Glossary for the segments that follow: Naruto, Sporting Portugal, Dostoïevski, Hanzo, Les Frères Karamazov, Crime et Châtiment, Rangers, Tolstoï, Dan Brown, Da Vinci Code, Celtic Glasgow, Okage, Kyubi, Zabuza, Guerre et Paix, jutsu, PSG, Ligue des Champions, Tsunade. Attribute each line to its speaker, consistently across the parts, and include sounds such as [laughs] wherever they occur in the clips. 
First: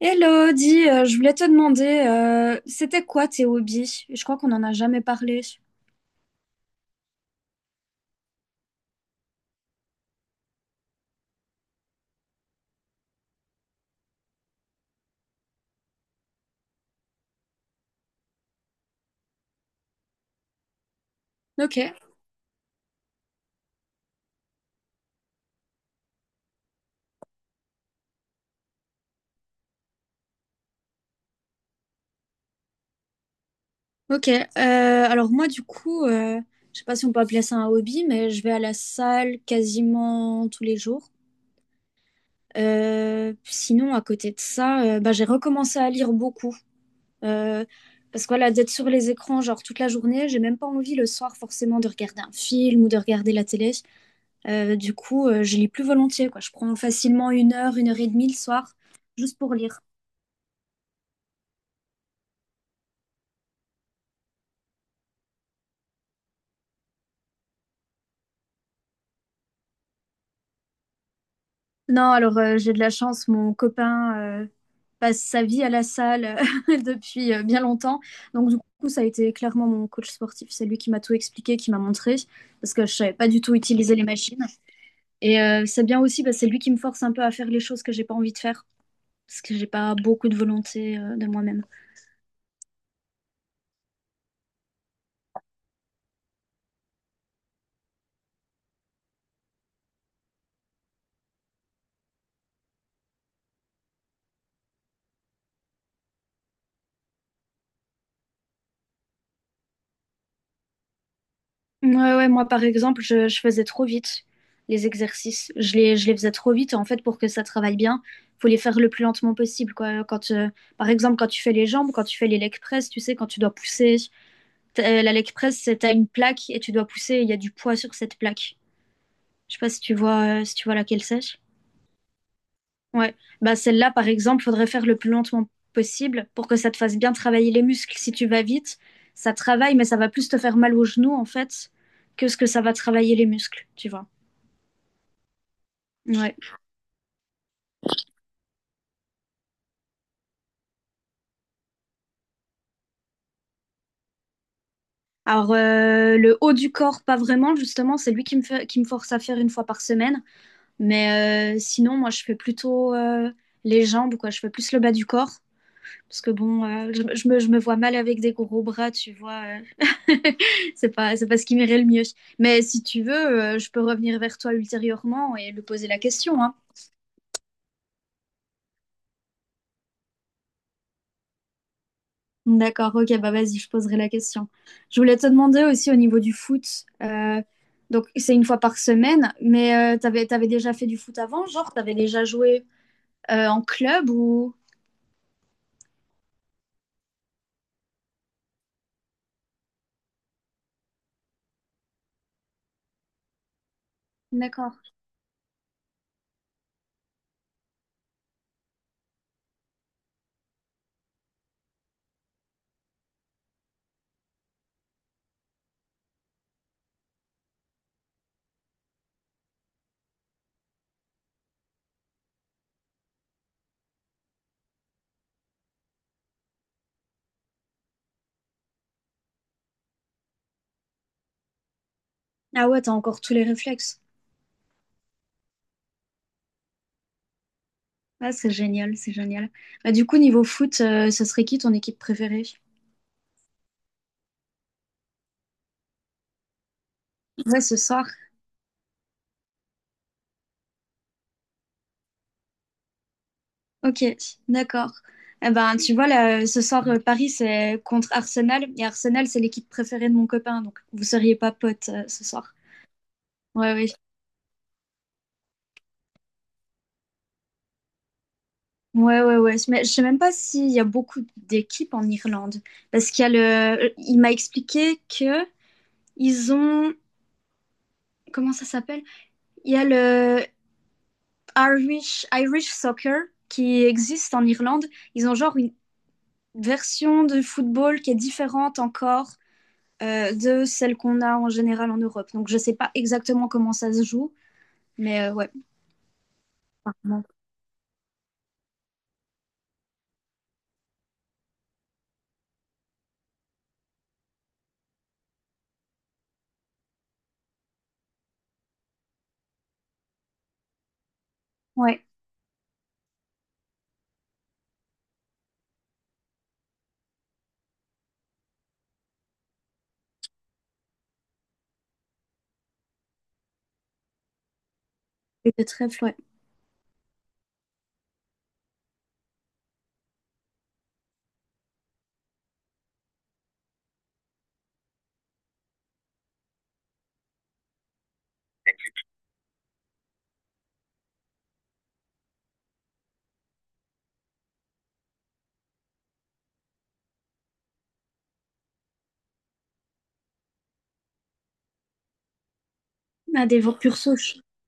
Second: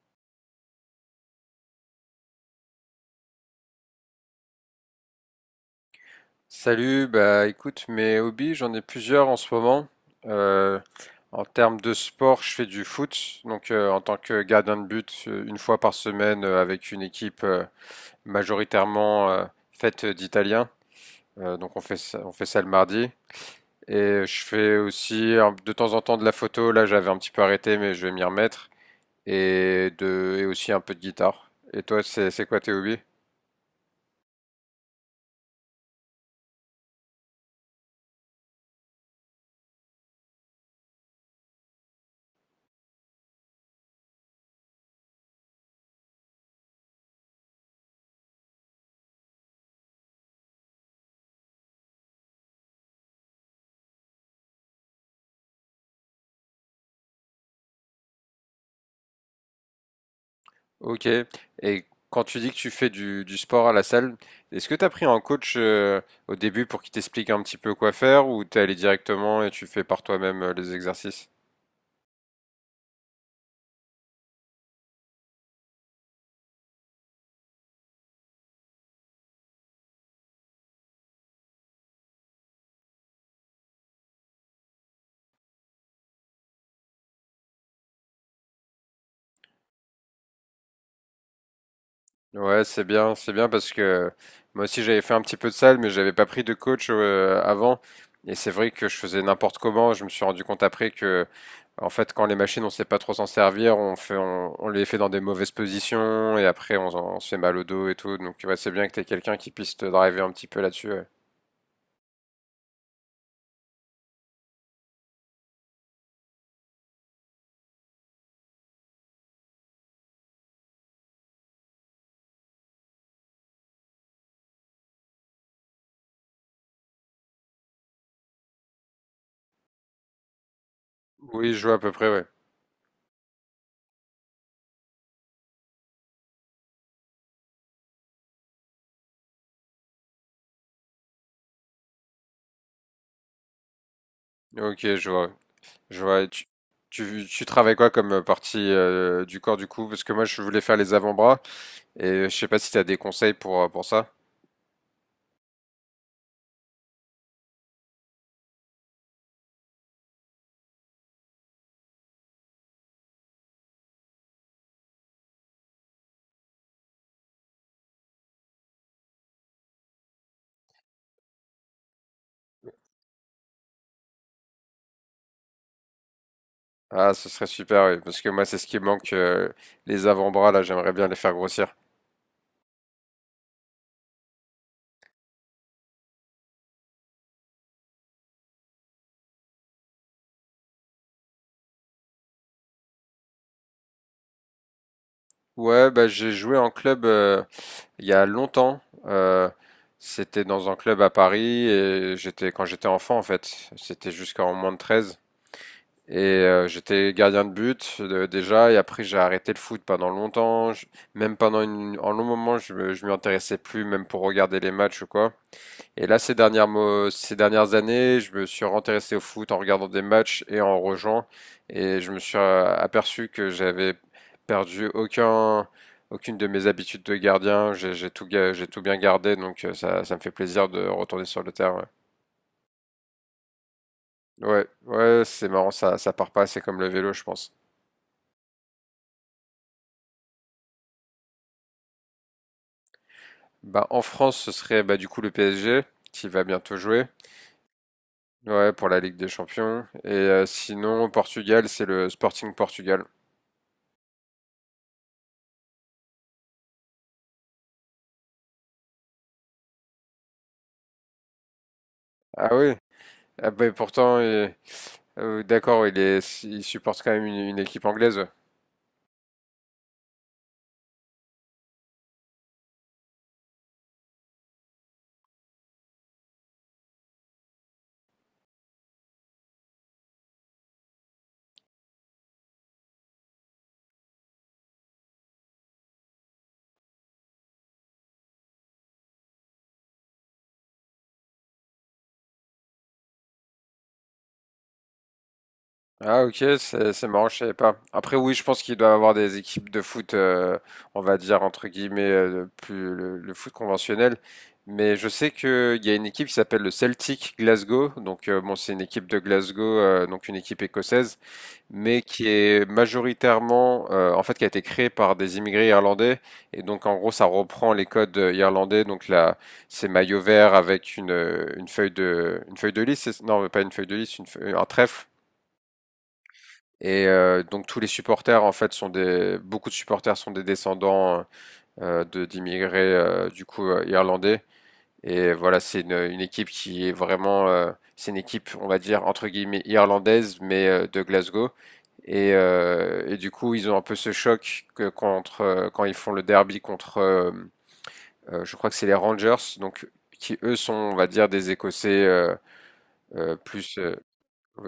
Speaker 1: Hello, dis, je voulais te demander, c'était quoi tes hobbies? Je crois qu'on n'en a jamais parlé.
Speaker 2: Salut, bah écoute, mes hobbies, j'en ai plusieurs en ce moment. Euh, En termes de sport, je fais du foot, donc en tant que gardien de but, une fois par semaine avec une équipe majoritairement faite d'Italiens. Donc
Speaker 1: Ok,
Speaker 2: on fait ça le mardi. Et je fais aussi de temps en temps de la photo. Là, j'avais un petit peu arrêté, mais je vais m'y remettre. Et aussi un peu de guitare. Et toi, c'est quoi tes hobbies?
Speaker 1: ok. Alors moi, du coup, je sais pas si on peut appeler ça un hobby, mais je vais à la salle quasiment tous les jours. Sinon, à côté de ça, bah, j'ai recommencé à lire beaucoup. Euh, parce que voilà, d'être sur les écrans genre toute la journée, j'ai même pas envie le soir forcément de regarder un film ou de regarder la télé. Du coup, je lis plus volontiers, quoi. Je prends facilement une heure et demie le soir, juste pour lire.
Speaker 2: Ok. Et quand tu dis que tu fais du sport à la salle, est-ce que tu as pris un coach au début pour qu'il t'explique un petit peu quoi faire ou t'es allé directement et tu fais par toi-même les exercices?
Speaker 1: Non, alors j'ai de la chance, mon copain passe sa vie à la salle [laughs] depuis bien longtemps. Donc du coup, ça a été clairement mon coach sportif. C'est lui qui m'a tout expliqué, qui m'a montré, parce que je savais pas du tout utiliser les machines. Et c'est bien aussi, bah, c'est lui qui me force un peu à faire les choses que j'ai pas envie de faire, parce que j'ai pas beaucoup de volonté de moi-même.
Speaker 2: Ouais, c'est bien parce que moi aussi j'avais fait un petit peu de salle, mais j'avais pas pris de coach avant. Et c'est vrai que je faisais n'importe comment. Je me suis rendu compte après que, en fait, quand les machines, on sait pas trop s'en servir, on fait, on les fait dans des mauvaises positions et après on se fait mal au dos et tout. Donc ouais, c'est bien que t'aies quelqu'un qui puisse te driver un petit peu là-dessus, ouais.
Speaker 1: Ouais, ouais, moi par exemple, je faisais trop vite les exercices. Je les faisais trop vite. En fait, pour que ça travaille bien, faut les faire le plus lentement possible, quoi. Par exemple, quand tu fais les jambes, quand tu fais les leg press, tu sais, quand tu dois pousser, la leg press, c'est t'as une plaque et tu dois pousser. Il y a du poids sur cette plaque. Je sais pas si tu vois, si tu vois laquelle c'est.
Speaker 2: Oui, je vois à peu près, ouais.
Speaker 1: Ouais. Bah celle-là, par exemple, faudrait faire le plus lentement possible pour que ça te fasse bien travailler les muscles. Si tu vas vite, ça travaille, mais ça va plus te faire mal aux genoux, en fait, que ce que ça va travailler les muscles, tu vois.
Speaker 2: Ok, je vois. Je vois.
Speaker 1: Ouais.
Speaker 2: Tu travailles quoi comme partie du corps du coup? Parce que moi, je voulais faire les avant-bras et je sais pas si tu as des conseils pour ça.
Speaker 1: Alors, le haut du corps, pas vraiment, justement, c'est lui qui me fait, qui me force à faire une fois par semaine. Mais sinon, moi, je fais plutôt les jambes, quoi. Je fais plus le bas du corps. Parce que bon, je me vois mal avec des gros bras, tu vois. euh. [laughs] C'est pas ce qui m'irait le mieux. Mais si tu veux, je peux revenir vers toi ultérieurement et lui poser la question, hein.
Speaker 2: Ah, ce serait super, oui, parce que moi, c'est ce qui me manque, les avant-bras, là, j'aimerais bien les faire grossir.
Speaker 1: D'accord, ok, bah vas-y, je poserai la question. Je voulais te demander aussi au niveau du foot, euh, donc c'est une fois par semaine, mais t'avais déjà fait du foot avant, genre t'avais déjà joué en club ou...
Speaker 2: Ouais, bah, j'ai joué en club il y a longtemps. C'était dans un club à Paris et j'étais quand j'étais enfant, en fait. C'était jusqu'en moins de
Speaker 1: D'accord.
Speaker 2: 13. Et j'étais gardien de but déjà, et après j'ai arrêté le foot pendant longtemps. Même un long moment, je m'y intéressais plus, même pour regarder les matchs ou quoi. Et là, ces dernières années, je me suis intéressé au foot en regardant des matchs et en rejoignant. Et je me suis aperçu que j'avais perdu aucun, aucune de mes habitudes de gardien. J'ai tout bien gardé, donc ça, ça me fait plaisir de retourner sur le terrain.
Speaker 1: Ah ouais, t'as encore tous les réflexes.
Speaker 2: Ouais, ouais, ouais, c'est marrant, ça part pas, c'est comme le vélo, je pense.
Speaker 1: Ah, c'est génial, c'est génial. Bah, du coup, niveau foot, ce serait qui ton équipe préférée?
Speaker 2: Bah, en France, ce serait bah, du coup le PSG qui va bientôt jouer,
Speaker 1: Ouais, ce soir.
Speaker 2: ouais, pour la Ligue des Champions. Et sinon, au Portugal, c'est le Sporting Portugal.
Speaker 1: Ok, d'accord. Eh ben, tu vois, là, ce soir, Paris, c'est contre Arsenal, et Arsenal, c'est l'équipe préférée de mon copain, donc vous seriez pas potes ce
Speaker 2: Ah
Speaker 1: soir.
Speaker 2: oui, ah, bah,
Speaker 1: Ouais, ouais.
Speaker 2: d'accord, il supporte quand même une équipe anglaise.
Speaker 1: Ouais, ouais, ouais. Mais je sais même pas s'il y a beaucoup d'équipes en Irlande. Parce qu'il y a le. Il m'a expliqué que ils ont. Comment ça s'appelle? Il y a le Irish, Irish Soccer qui existe en Irlande. Ils ont genre une version de football qui est différente encore de celle qu'on a en général en Europe. Donc je sais pas exactement comment ça se joue. Mais ouais,
Speaker 2: Ah ok, c'est
Speaker 1: apparemment.
Speaker 2: marrant, je savais pas. Après oui, je pense qu'il doit avoir des équipes de foot, on va dire entre guillemets, plus le foot conventionnel. Mais je sais qu'il y a une équipe qui s'appelle le Celtic Glasgow. Donc bon, c'est une équipe de Glasgow, donc une équipe écossaise, mais
Speaker 1: Ouais,
Speaker 2: qui est majoritairement, en fait, qui a été créé par des immigrés irlandais. Et donc, en gros, ça reprend les codes irlandais. Donc là, c'est maillot vert avec une feuille une feuille de lys. Non, pas une feuille de lys, un trèfle.
Speaker 1: c'est très ouais.
Speaker 2: Et donc tous les supporters en fait sont des beaucoup de supporters sont des descendants de d'immigrés irlandais et voilà c'est une équipe qui est vraiment c'est une équipe on va dire entre guillemets irlandaise mais de Glasgow et du coup, ils ont un peu ce choc quand ils font le derby je crois que c'est les Rangers, donc qui eux sont, on va dire, des Écossais
Speaker 1: Ah, des
Speaker 2: plus
Speaker 1: purs.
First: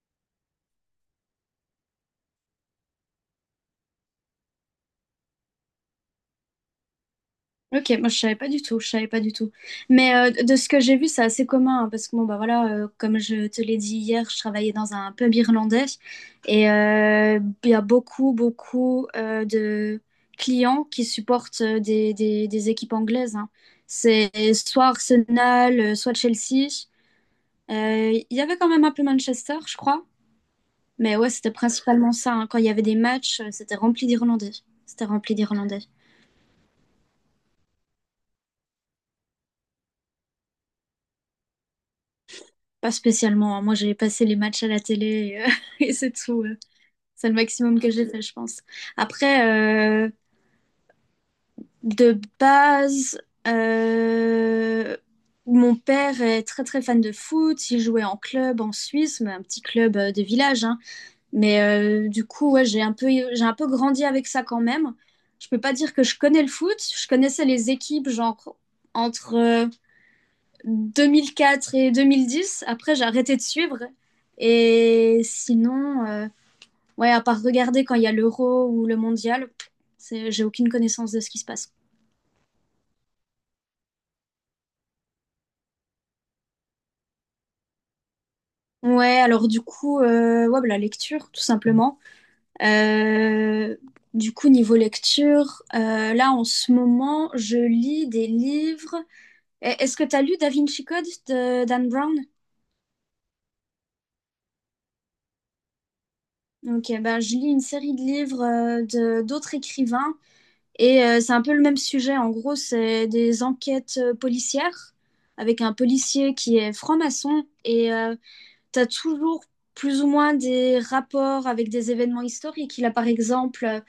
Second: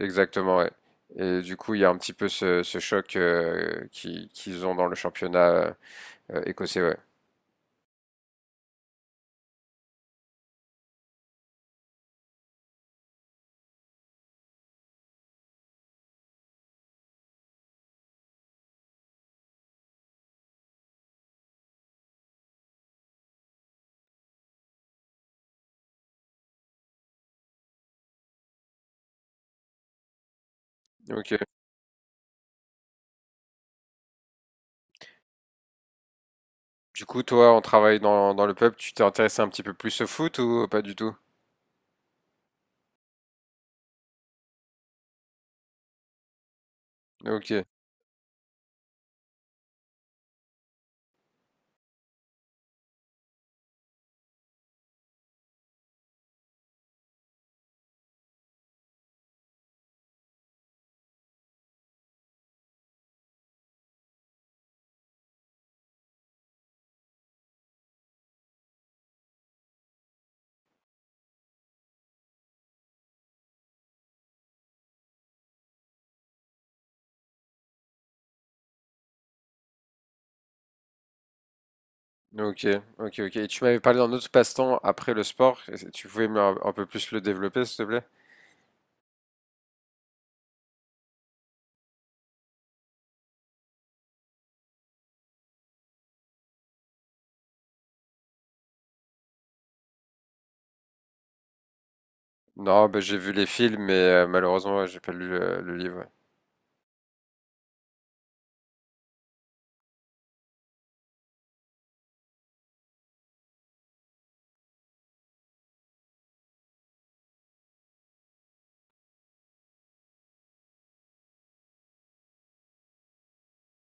Speaker 2: exactement, ouais. Et du coup, il y a un petit peu ce choc qu'ils ont dans le championnat écossais. Ouais.
Speaker 1: Ok, moi je savais pas du tout, je savais pas du tout. Mais de ce que j'ai vu, c'est assez commun hein, parce que bon bah voilà, comme je te l'ai dit hier, je travaillais dans un pub irlandais et il y a beaucoup beaucoup de clients qui supportent des équipes anglaises. Hein. C'est soit Arsenal, soit Chelsea. Il y avait quand même un peu Manchester, je crois. Mais ouais,
Speaker 2: Ok.
Speaker 1: c'était principalement ça. Hein. Quand il y avait des matchs, c'était rempli d'Irlandais. C'était rempli d'Irlandais.
Speaker 2: Du coup, toi, en travaillant dans le pub, tu t'es intéressé un petit peu plus au foot ou pas du tout?
Speaker 1: Pas spécialement. Hein. Moi, j'ai passé les matchs à la télé et, euh, [laughs] et c'est tout. C'est le
Speaker 2: Ok,
Speaker 1: maximum que j'ai fait, je pense. Après, euh, de base, euh, mon père est très très fan de foot. Il jouait en club en Suisse, mais un petit club de village. Hein. Mais du coup, ouais, j'ai un peu grandi avec ça quand même. Je peux pas dire que je connais le foot. Je connaissais les équipes, genre entre 2004 et 2010. Après, j'ai arrêté de suivre. Et sinon, ouais, à part regarder quand il y a l'euro ou le mondial, c'est- j'ai aucune connaissance de ce qui se passe.
Speaker 2: ok, ok. Et tu m'avais parlé d'un autre passe-temps après le sport. Tu pouvais me- un peu plus le développer, s'il te plaît?
Speaker 1: Ouais, alors du coup, ouais, bah, la lecture, tout simplement. Euh, du coup, niveau lecture, là, en ce moment, je lis des livres. Eh, est-ce que tu as lu Da Vinci Code de Dan Brown?
Speaker 2: Non, bah, j'ai vu les films, mais malheureusement, ouais, j'ai pas lu le livre.
Speaker 1: Ok, bah, je lis une série de livres de d'autres écrivains. Et c'est un peu le même sujet. En gros, c'est des enquêtes policières avec un policier qui est franc-maçon. Et tu as toujours plus ou moins des rapports avec des événements historiques. Il a par exemple,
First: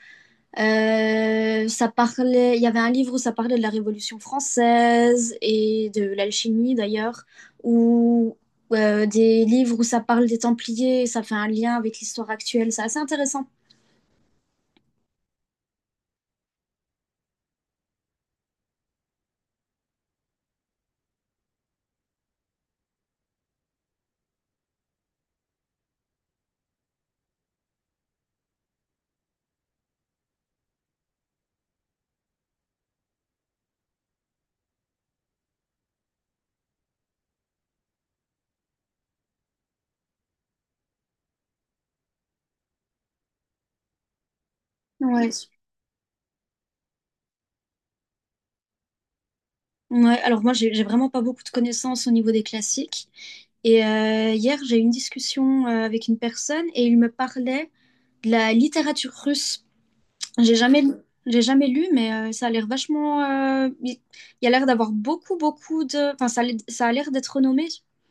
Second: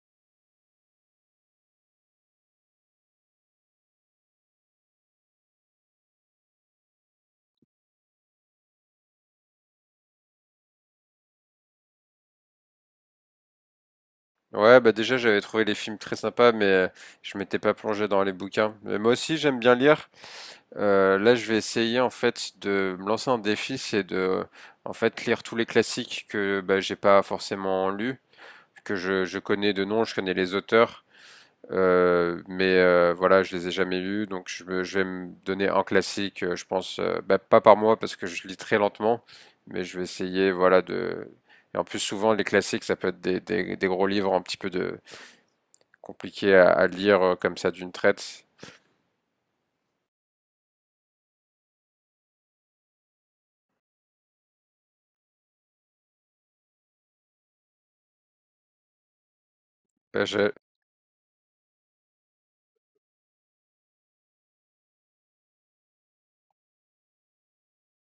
Speaker 1: il y avait un livre où ça parlait de la Révolution française et de l'alchimie d'ailleurs, ou des livres où ça parle des Templiers, ça fait un lien avec l'histoire actuelle, c'est assez intéressant.
Speaker 2: Ouais, bah déjà, j'avais trouvé les films très sympas, mais je m'étais pas plongé dans les bouquins. Mais moi aussi, j'aime bien lire. Là, je vais essayer en fait de me lancer un défi, c'est de en fait lire tous les classiques que bah, j'ai pas forcément lus, je connais de nom, je connais les auteurs. Voilà, je les ai jamais lus, donc je vais me donner un classique, je pense, bah, pas par mois parce que je lis très lentement, mais je vais essayer, voilà, de. Et en plus, souvent, les classiques, ça peut être des gros livres un petit peu de
Speaker 1: Ouais.
Speaker 2: compliqués à lire comme ça d'une traite.
Speaker 1: Ouais, alors moi, j'ai vraiment pas beaucoup de connaissances au niveau des classiques. Et hier, j'ai eu une discussion avec une personne et il me parlait de la littérature russe.
Speaker 2: Bah, je-
Speaker 1: J'ai jamais, j'ai jamais lu, mais ça a l'air vachement. Il y a l'air d'avoir beaucoup, beaucoup de. Enfin, ça a l'air d'être renommé.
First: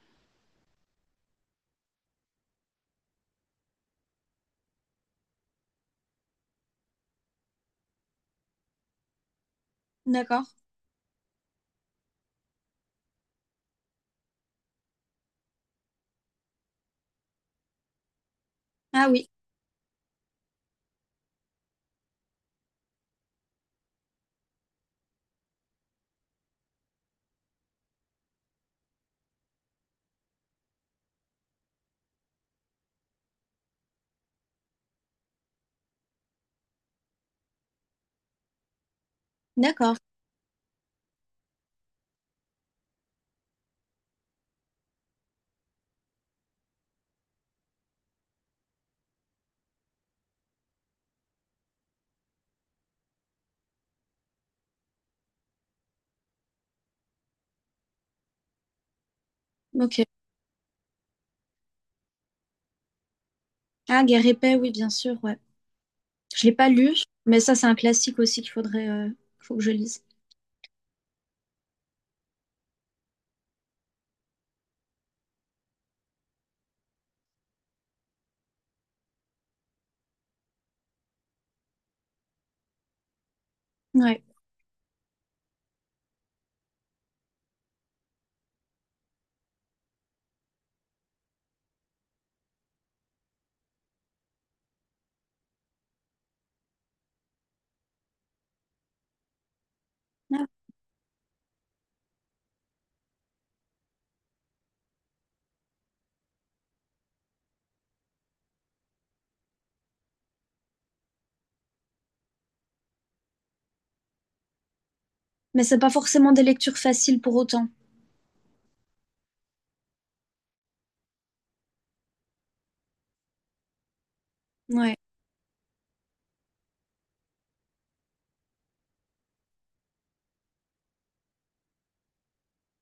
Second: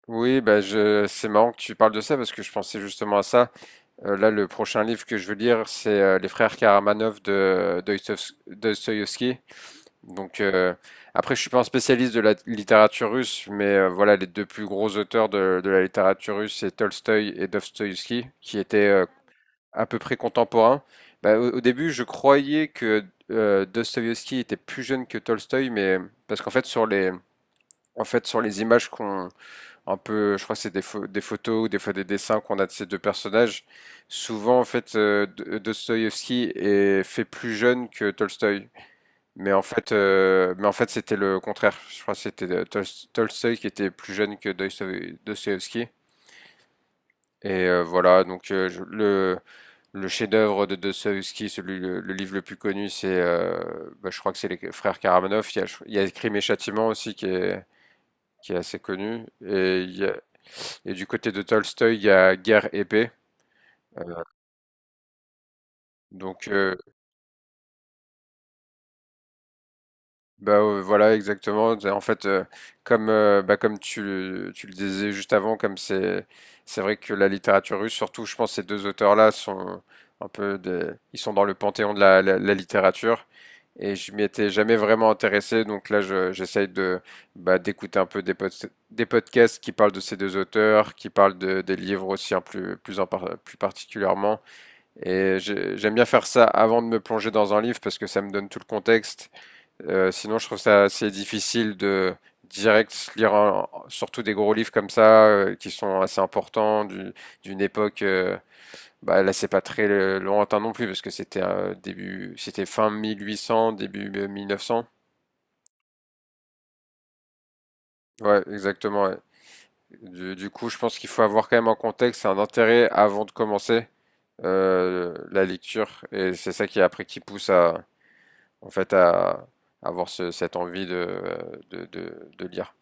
Speaker 2: Oui, bah je... c'est marrant que tu parles de ça parce que je pensais justement à ça. Là, le prochain livre que je veux lire, c'est Les Frères Karamazov de Dostoïevski. Donc
Speaker 1: D'accord.
Speaker 2: après, je suis pas un spécialiste de la littérature russe, mais voilà, les deux plus gros auteurs de la littérature russe, c'est Tolstoï et Dostoïevski, qui étaient
Speaker 1: Ah oui,
Speaker 2: à peu près contemporains. Au début, je croyais que Dostoïevski était plus jeune que Tolstoï, mais parce qu'en fait, sur les images qu'on un peu, je crois que c'est des photos ou des fois des dessins qu'on a de ces deux personnages, souvent en fait, Dostoïevski est fait plus jeune que Tolstoï.
Speaker 1: d'accord.
Speaker 2: Mais en fait, c'était le contraire. Je crois que c'était Tolstoï qui était plus jeune que Dostoïevski. Et voilà, donc le chef-d'œuvre de Dostoïevski, le livre le plus connu, c'est, bah, je crois que c'est les frères Karamazov. Il y a Crime et Châtiment aussi qui est assez connu.
Speaker 1: Ok.
Speaker 2: Et du côté de Tolstoï, il y a Guerre et Paix. Euh,
Speaker 1: Ah, Guerre et Paix, oui, bien sûr, ouais. Je
Speaker 2: donc
Speaker 1: l'ai pas
Speaker 2: euh,
Speaker 1: lu, mais ça, c'est un classique aussi qu'il faudrait, faut que je lise.
Speaker 2: Bah, voilà exactement, en fait, comme tu le disais juste avant, comme c'est vrai que la littérature russe, surtout je pense ces 2 auteurs-là sont un peu des ils sont dans le panthéon de la littérature et je m'y
Speaker 1: Ouais.
Speaker 2: étais jamais vraiment intéressé donc là je j'essaye de, bah, d'écouter un peu des podcasts qui parlent de ces 2 auteurs, qui parlent de des livres aussi, hein, plus particulièrement et j'aime bien faire ça avant de me plonger dans un livre parce que ça me donne tout le contexte sinon, je
Speaker 1: Ah.
Speaker 2: trouve ça assez difficile de direct se lire surtout des gros livres comme ça qui sont assez importants d'une époque. Bah là, c'est pas très lointain non plus parce que c'était c'était fin 1800, début 1900.
Speaker 1: Mais c'est pas forcément des lectures faciles pour autant.
Speaker 2: Ouais, exactement, ouais. Du coup, je pense qu'il faut avoir quand même un contexte et un intérêt avant de commencer
Speaker 1: Ouais.
Speaker 2: la lecture et c'est ça qui après qui pousse à en fait à avoir cette envie de, de lire.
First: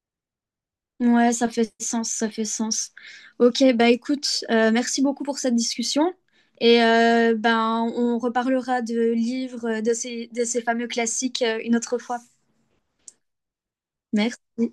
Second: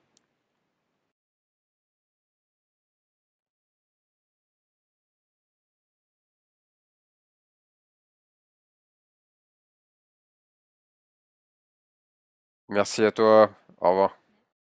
Speaker 1: Ouais, ça fait sens, ça fait sens. Ok, bah écoute, merci beaucoup pour cette discussion. Et ben, on reparlera de livres, de ces fameux classiques, une autre fois.
Speaker 2: Merci à toi. Au revoir.
Speaker 1: Merci.